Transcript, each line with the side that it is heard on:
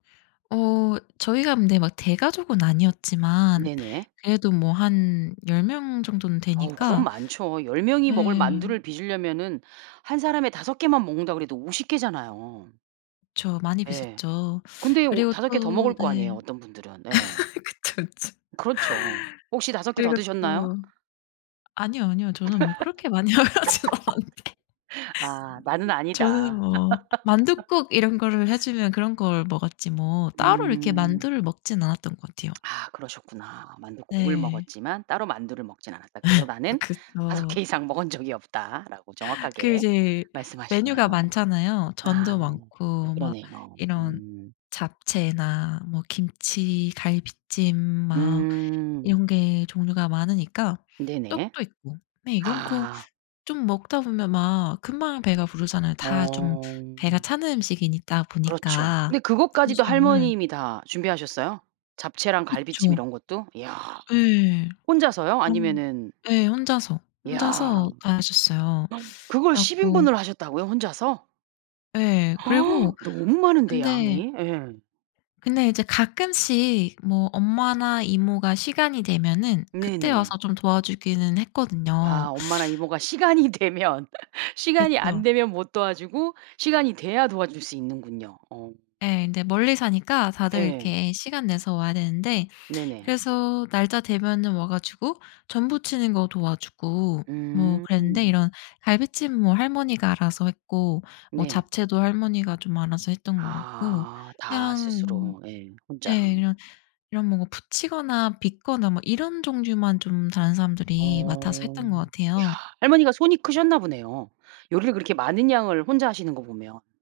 left: 어 저희가 근데 막 대가족은 아니었지만
right: 네네.
left: 그래도 뭐 한 10 명 정도는
right: 어 그럼
left: 되니까.
right: 많죠. 10 명이 먹을
left: 예.
right: 만두를 빚으려면은 한 사람에 5 개만 먹는다고 해도 50 개잖아요.
left: 그쵸. 많이
right: 예.
left: 빚었죠.
right: 근데 오
left: 그리고
right: 5 개 더
left: 또
right: 먹을 거
left: 네.
right: 아니에요, 어떤 분들은. 네.
left: 그쵸, 그쵸.
right: 그렇죠. 혹시 5 개 더
left: 그리고
right: 드셨나요?
left: 또 아니요, 아니요. 저는 뭐 그렇게 많이 먹진 않았는데.
right: 아 나는
left: 저는
right: 아니다.
left: 뭐 만둣국 이런 거를 해주면 그런 걸 먹었지 뭐 따로 이렇게
right: 음.
left: 만두를 먹진 않았던 것 같아요.
right: 아 그러셨구나. 만둣국을
left: 네.
right: 먹었지만 따로 만두를 먹진 않았다. 그래서 "나는 5
left: 그쵸.
right: 개 이상 먹은 적이 없다." 라고
left: 그
right: 정확하게
left: 이제 메뉴가
right: 말씀하시네요.
left: 많잖아요.
right: 아
left: 전도 많고 막
right: 그러네요.
left: 이런
right: 음.
left: 잡채나 뭐 김치, 갈비찜 뭐
right: 음.
left: 이런 게 종류가 많으니까
right: 네네.
left: 떡도 있고, 네 이런 거
right: 아.
left: 좀 먹다 보면 막 금방 배가 부르잖아요. 다 좀 배가
right: 어.
left: 차는 음식이니까
right: 그렇죠. 근데
left: 보니까
right: 그것까지도
left: 탄수화물.
right: 할머님이 다 준비하셨어요? 잡채랑 갈비찜
left: 그쵸.
right: 이런 것도? 야.
left: 네.
right: 혼자서요?
left: 어
right: 아니면은
left: 네 혼자서,
right: 야. 어
left: 혼자서 다 하셨어요.
right: 그걸
left: 그래
right: 10
left: 갖고
right: 인분을 하셨다고요 혼자서?
left: 예. 그리고
right: 너무 많은데
left: 근데
right: 양이. 예.
left: 근데 이제 가끔씩 뭐 엄마나 이모가 시간이 되면은 그때
right: 네네.
left: 와서 좀 도와주기는 했거든요.
right: 아 엄마랑 이모가 시간이 되면 시간이 안
left: 그쵸.
right: 되면 못 도와주고 시간이 돼야 도와줄 수 있는군요. 어.
left: 네. 근데 멀리 사니까 다들
right: 네.
left: 이렇게 시간 내서 와야 되는데
right: 네네.
left: 그래서 날짜 되면은 와 가지고 전 부치는 거 도와주고 뭐 그랬는데
right: 음.
left: 이런 갈비찜은 할머니가 알아서 했고 뭐
right: 네.
left: 잡채도 할머니가 좀 알아서 했던 것 같고,
right: 아 다
left: 그냥
right: 스스로. 네. 혼자.
left: 네 이런, 이런 뭐 부치거나 빚거나 뭐 이런 종류만 좀 다른 사람들이 맡아서
right: 어.
left: 했던 것
right: 야
left: 같아요.
right: 할머니가 손이 크셨나 보네요. 요리를 그렇게 많은 양을 혼자 하시는 거 보면.